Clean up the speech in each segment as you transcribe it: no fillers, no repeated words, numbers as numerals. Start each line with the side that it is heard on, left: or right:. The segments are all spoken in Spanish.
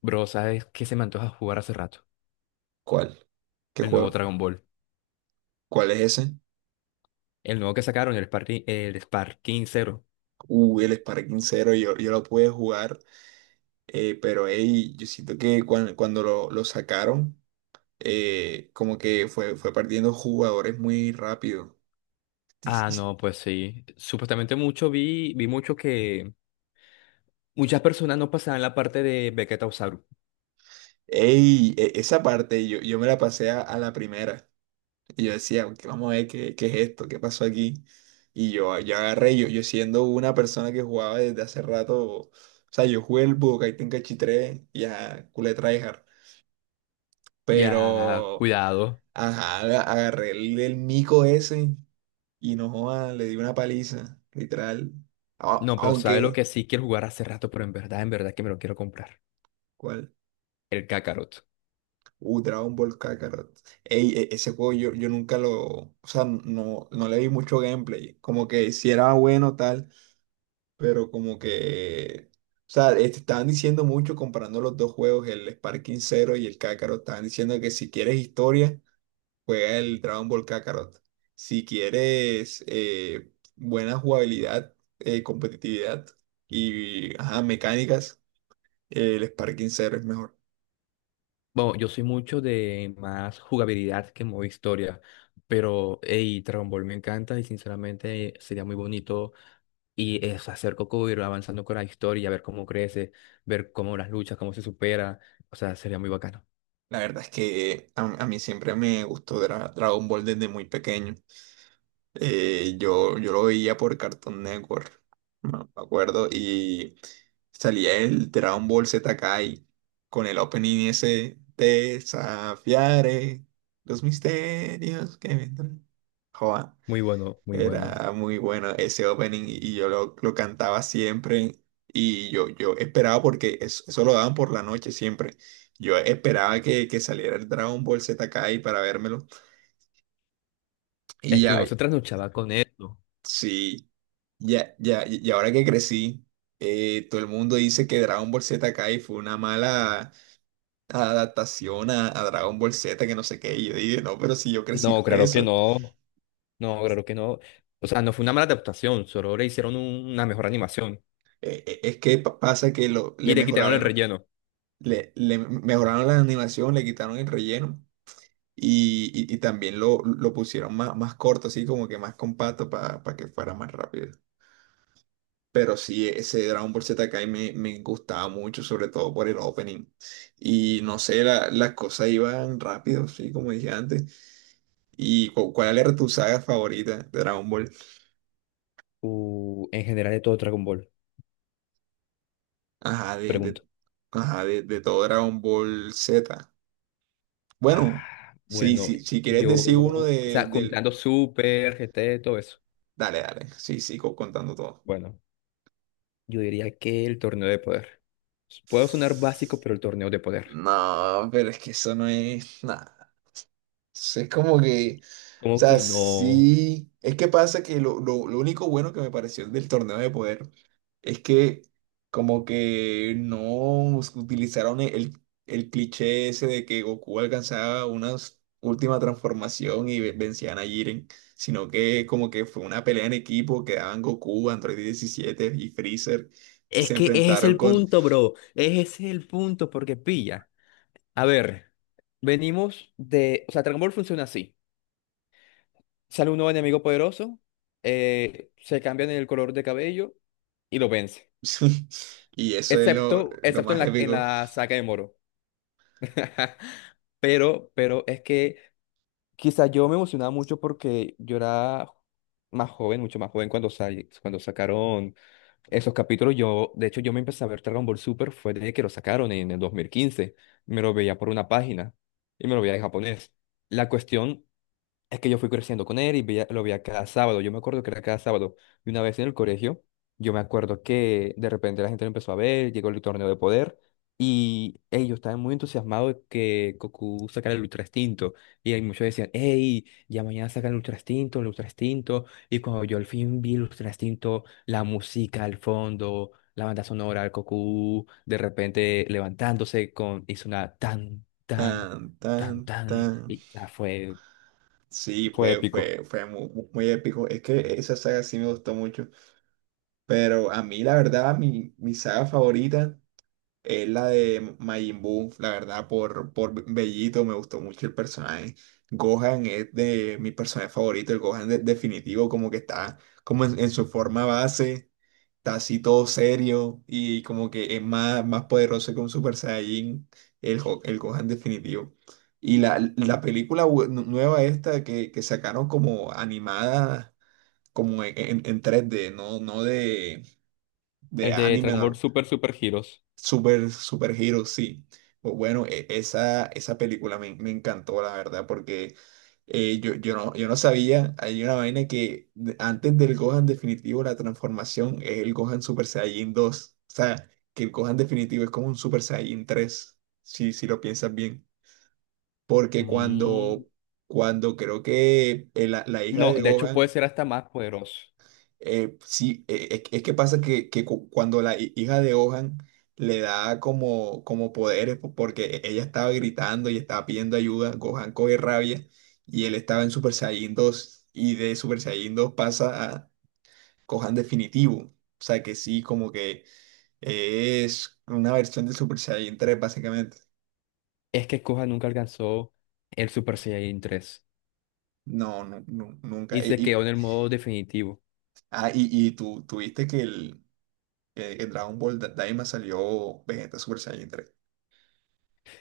left: Bro, ¿sabes qué se me antoja jugar hace rato?
right: ¿Cuál? ¿Qué
left: El nuevo
right: juego?
left: Dragon Ball.
right: ¿Cuál es ese?
left: El nuevo que sacaron, el Sparking Zero.
right: El Sparking Zero, yo lo pude jugar, pero ey, yo siento que cuando lo sacaron, como que fue perdiendo jugadores muy rápido. Sí, sí,
left: Ah,
right: sí.
left: no, pues sí. Supuestamente mucho vi mucho que muchas personas no pasaban la parte de Vegeta Usaru.
right: Ey, esa parte yo me la pasé a la primera y yo decía: "Ok, vamos a ver qué es esto, qué pasó aquí." Yo agarré, yo siendo una persona que jugaba desde hace rato, o sea, yo jugué el Budokai Tenkaichi 3 y a culé tryhard.
left: Ya,
right: Pero
left: cuidado.
right: ajá, agarré el mico ese y no joda, le di una paliza, literal.
left: No, pero ¿sabes lo
right: Aunque,
left: que sí quiero jugar hace rato? Pero en verdad que me lo quiero comprar.
right: ¿cuál?
left: El Kakarot.
right: Dragon Ball Kakarot. Ey, ese juego yo nunca lo. O sea, no, no le vi mucho gameplay. Como que si era bueno tal, pero como que. O sea, estaban diciendo mucho, comparando los dos juegos, el Sparking Zero y el Kakarot. Estaban diciendo que si quieres historia, juega el Dragon Ball Kakarot. Si quieres buena jugabilidad, competitividad y ajá, mecánicas, el Sparking Zero es mejor.
left: Bueno, yo soy mucho de más jugabilidad que modo historia. Pero, hey, Dragon Ball me encanta y sinceramente sería muy bonito y es hacer Coco ir avanzando con la historia, ver cómo crece, ver cómo las luchas, cómo se supera. O sea, sería muy bacano.
right: La verdad es que a mí siempre me gustó Dragon Ball desde muy pequeño. Yo lo veía por Cartoon Network, no me acuerdo, y salía el Dragon Ball Z Kai con el opening ese, desafiaré los misterios que vendrán. Joa,
left: Muy bueno, muy bueno.
right: era muy bueno ese opening y yo lo cantaba siempre y yo esperaba porque eso lo daban por la noche siempre. Yo esperaba que saliera el Dragon Ball Z Kai para vérmelo y
left: Es que
right: ya,
left: uno se trasnochaba con esto.
right: sí. Ya, ya, y ahora que crecí, todo el mundo dice que Dragon Ball Z Kai fue una mala adaptación a Dragon Ball Z, que no sé qué. Y yo dije, no, pero si yo crecí
left: No,
right: con
left: claro que
right: eso.
left: no. No, claro que no. O sea, no fue una mala adaptación, solo le hicieron una mejor animación
right: Es que pasa que lo, le
left: y le quitaron el
right: mejoraron,
left: relleno.
right: le mejoraron la animación, le quitaron el relleno y también lo pusieron más, más corto, así como que más compacto para que fuera más rápido. Pero sí, ese Dragon Ball Z Kai me gustaba mucho, sobre todo por el opening. Y no sé, las cosas iban rápido, sí, como dije antes. ¿Y cuál era tu saga favorita de Dragon Ball?
left: En general de todo Dragon Ball,
right: Ajá,
left: pregunto.
right: ajá, de todo Dragon Ball Z. Bueno,
left: Ah,
right: sí,
left: bueno,
right: sí, si quieres
left: yo,
right: decir uno
left: o
right: de,
left: sea,
right: del...
left: juntando Super, GT, todo eso.
right: Dale, dale, sí, sigo contando todo.
left: Bueno. Yo diría que el torneo de poder. Puedo sonar básico, pero el torneo de poder.
right: No, pero es que eso no es nada. Entonces, es como que, o
left: ¿Cómo
right: sea,
left: que no?
right: sí, es que pasa que lo, lo único bueno que me pareció del torneo de poder es que como que no utilizaron el el cliché ese de que Goku alcanzaba una última transformación y vencían a Jiren, sino que como que fue una pelea en equipo, quedaban Goku, Android 17 y Freezer y
left: Es
right: se
left: que ese es
right: enfrentaron
left: el
right: con...
left: punto, bro. Ese es el punto, porque pilla. A ver, venimos de... O sea, Dragon Ball funciona así. Sale un nuevo enemigo poderoso, se cambian el color de cabello y lo vence.
right: Y eso es
left: Excepto,
right: lo
left: excepto en
right: más
left: la, en
right: épico.
left: la saga de Moro. Pero es que quizá yo me emocionaba mucho porque yo era más joven, mucho más joven cuando, cuando sacaron esos capítulos. Yo, de hecho, yo me empecé a ver Dragon Ball Super fue desde que lo sacaron en el 2015. Me lo veía por una página y me lo veía en japonés. La cuestión es que yo fui creciendo con él y lo veía cada sábado. Yo me acuerdo que era cada sábado. Y una vez en el colegio, yo me acuerdo que de repente la gente lo empezó a ver, llegó el torneo de poder y ellos estaban muy entusiasmados de que Goku sacara el Ultra Instinto. Y ahí muchos decían, hey, ya mañana sacan el Ultra Instinto, el Ultra Instinto. Y cuando yo al fin vi el Ultra Instinto, la música al fondo, la banda sonora, el Goku de repente levantándose con, hizo una tan, tan,
right: Tan,
left: tan,
right: tan,
left: tan.
right: tan.
left: Y ya fue.
right: Sí,
left: Fue épico.
right: fue muy épico. Es que esa saga sí me gustó mucho. Pero a mí, la verdad, mi saga favorita es la de Majin Buu. La verdad, por Bellito me gustó mucho el personaje. Gohan es de mi personaje favorito, el Gohan definitivo, como que está como en su forma base está así todo serio y como que es más, más poderoso que un Super Saiyajin, el, el Gohan definitivo. Y la película nueva esta que sacaron como animada, como en, en 3D, no, no de, de
left: El de
right: anime.
left: Dragon Ball Super Super Heroes.
right: Super, super Hero, sí. Bueno, esa, esa película me encantó, la verdad, porque yo no, yo no sabía, hay una vaina que antes del Gohan definitivo, la transformación es el Gohan Super Saiyajin dos. O sea, que el Gohan definitivo es como un Super Saiyajin 3 si, si lo piensas bien. Porque
left: Mm.
right: cuando, cuando creo que la hija
left: No,
right: de
left: de hecho
right: Gohan
left: puede ser hasta más poderoso.
right: sí, es que pasa que cuando la hija de Ohan le da como, como poderes, porque ella estaba gritando y estaba pidiendo ayuda, Gohan coge rabia y él estaba en Super Saiyan 2 y de Super Saiyan 2 pasa a Gohan definitivo. O sea que sí, como que es una versión de Super Saiyan 3 básicamente.
left: Es que Gohan nunca alcanzó el Super Saiyan tres
right: No, no, no, nunca.
left: y se quedó en el modo definitivo.
right: Ah, y tú, tuviste que el Dragon Ball Daima salió Vegeta Super Saiyan tres.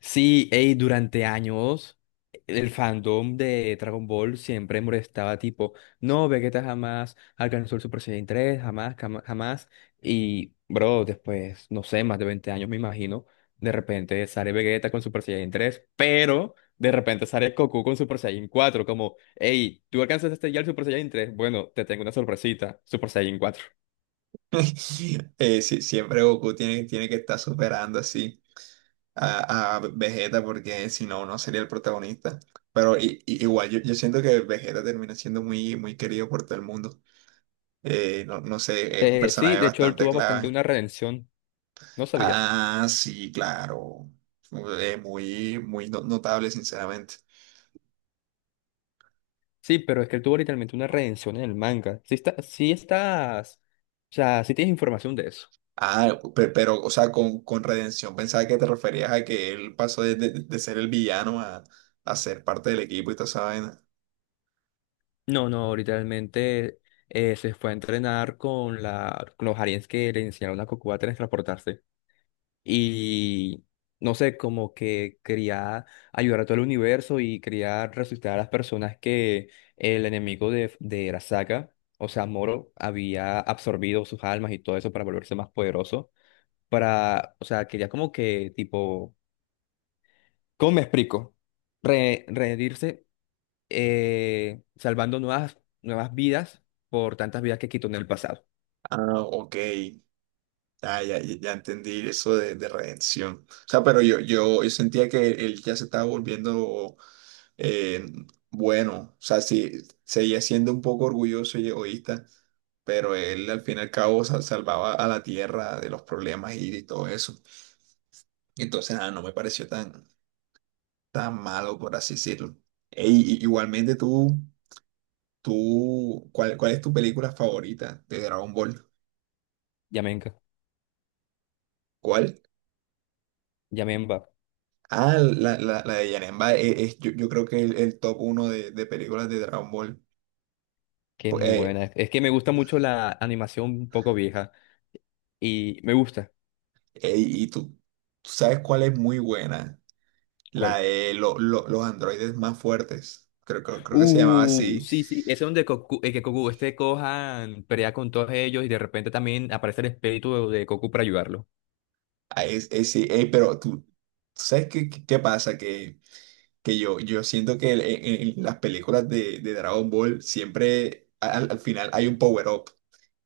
left: Sí, ey, durante años el fandom de Dragon Ball siempre molestaba tipo, no, Vegeta jamás alcanzó el Super Saiyan tres jamás, jamás. Y, bro, después, no sé, más de 20 años me imagino, de repente sale Vegeta con Super Saiyan tres pero de repente sale Goku con Super Saiyan cuatro como, hey, tú alcanzaste ya el Super Saiyan tres bueno, te tengo una sorpresita, Super Saiyan cuatro.
right: Sí, siempre Goku tiene, tiene que estar superando así a Vegeta porque si no, no sería el protagonista. Pero igual, yo siento que Vegeta termina siendo muy, muy querido por todo el mundo. No, no sé, es un
left: Sí,
right: personaje
left: de hecho él
right: bastante
left: tuvo bastante
right: clave.
left: una redención, ¿no sabías?
right: Ah, sí, claro. Muy, muy notable, sinceramente.
left: Sí, pero es que él tuvo literalmente una redención en el manga. Sí, está, sí estás, o sea, sí tienes información de eso.
right: Ah, pero, o sea, con redención, pensaba que te referías a que él pasó de, de ser el villano a ser parte del equipo y toda esa vaina.
left: No, no, literalmente se fue a entrenar con los aliens que le enseñaron a Goku a transportarse. Y no sé, como que quería ayudar a todo el universo y quería resucitar a las personas que el enemigo de Arasaka, o sea, Moro, había absorbido sus almas y todo eso para volverse más poderoso. Para, o sea, quería como que tipo. ¿Cómo me explico? Reherirse, salvando nuevas vidas por tantas vidas que quitó en el pasado.
right: Ah, ok. Ah, ya, ya ya entendí eso de redención. O sea, pero yo sentía que él ya se estaba volviendo eh, bueno. O sea, sí, seguía siendo un poco orgulloso y egoísta, pero él al fin y al cabo salvaba a la tierra de los problemas y todo eso. Entonces, nada, no me pareció tan, tan malo, por así decirlo. Ey, igualmente tú, tú, cuál es tu película favorita de Dragon Ball?
left: Yamenka,
right: ¿Cuál?
left: Yamenba,
right: Ah, la de Janemba yo, yo creo que es el top uno de películas de Dragon Ball.
left: que es
right: Pu-
left: muy
right: eh,
left: buena. Es que me gusta mucho la animación un poco vieja y me gusta.
right: y tú sabes cuál es muy buena. La
left: ¿Cuál?
right: de los androides más fuertes. Creo que se llamaba así.
left: Sí, sí, es donde Goku, que Goku este Gohan pelea con todos ellos y de repente también aparece el espíritu de Goku para ayudarlo.
right: Ah, sí, pero tú, ¿sabes qué, qué pasa? Que yo siento que en las películas de Dragon Ball siempre al, al final hay un power up.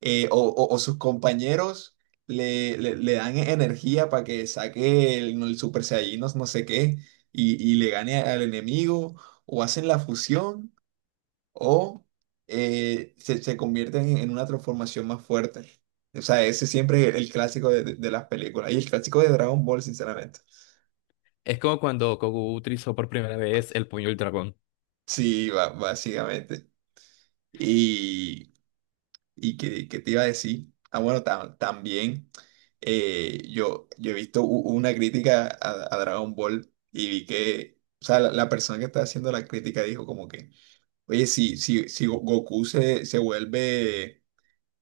right: O sus compañeros le, le dan energía para que saque el Super Saiyajin, no, no sé qué, y le gane al enemigo, o hacen la fusión, o se convierten en una transformación más fuerte. O sea, ese siempre es el clásico de, de las películas, y el clásico de Dragon Ball, sinceramente.
left: Es como cuando Goku utilizó por primera vez el puño del dragón.
right: Sí, básicamente. Y ¿Y qué, qué te iba a decir? Ah, bueno, también yo he visto una crítica a Dragon Ball y vi que, o sea, la persona que estaba haciendo la crítica dijo como que, oye, si Goku se vuelve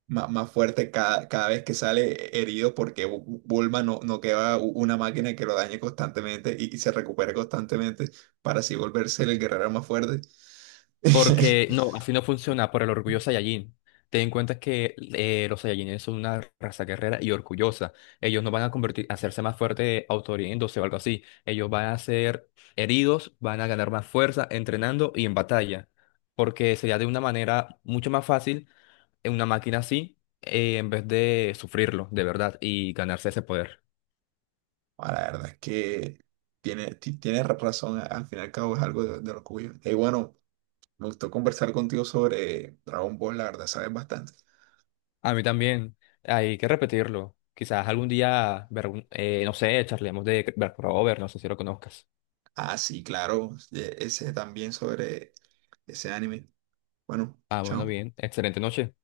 right: más fuerte cada, cada vez que sale herido, ¿porque Bulma no, no queda una máquina que lo dañe constantemente y se recupere constantemente para así volverse el guerrero más fuerte?
left: Porque no, así no funciona por el orgullo Saiyajin. Ten en cuenta que los Saiyajines son una raza guerrera y orgullosa. Ellos no van a convertir, a hacerse más fuerte autohiriéndose o algo así. Ellos van a ser heridos, van a ganar más fuerza entrenando y en batalla. Porque sería de una manera mucho más fácil en una máquina así, en vez de sufrirlo de verdad y ganarse ese poder.
right: Ah, la verdad es que tiene, tienes razón, al fin y al cabo es algo de lo que huyo. Y bueno, me gustó conversar contigo sobre Dragon Ball, la verdad sabes bastante.
left: A mí también hay que repetirlo. Quizás algún día, ver no sé, charlemos de Berk Over, no sé si lo conozcas.
right: Ah, sí, claro, ese también sobre ese anime. Bueno,
left: Ah, bueno,
right: chao.
left: bien. Excelente noche.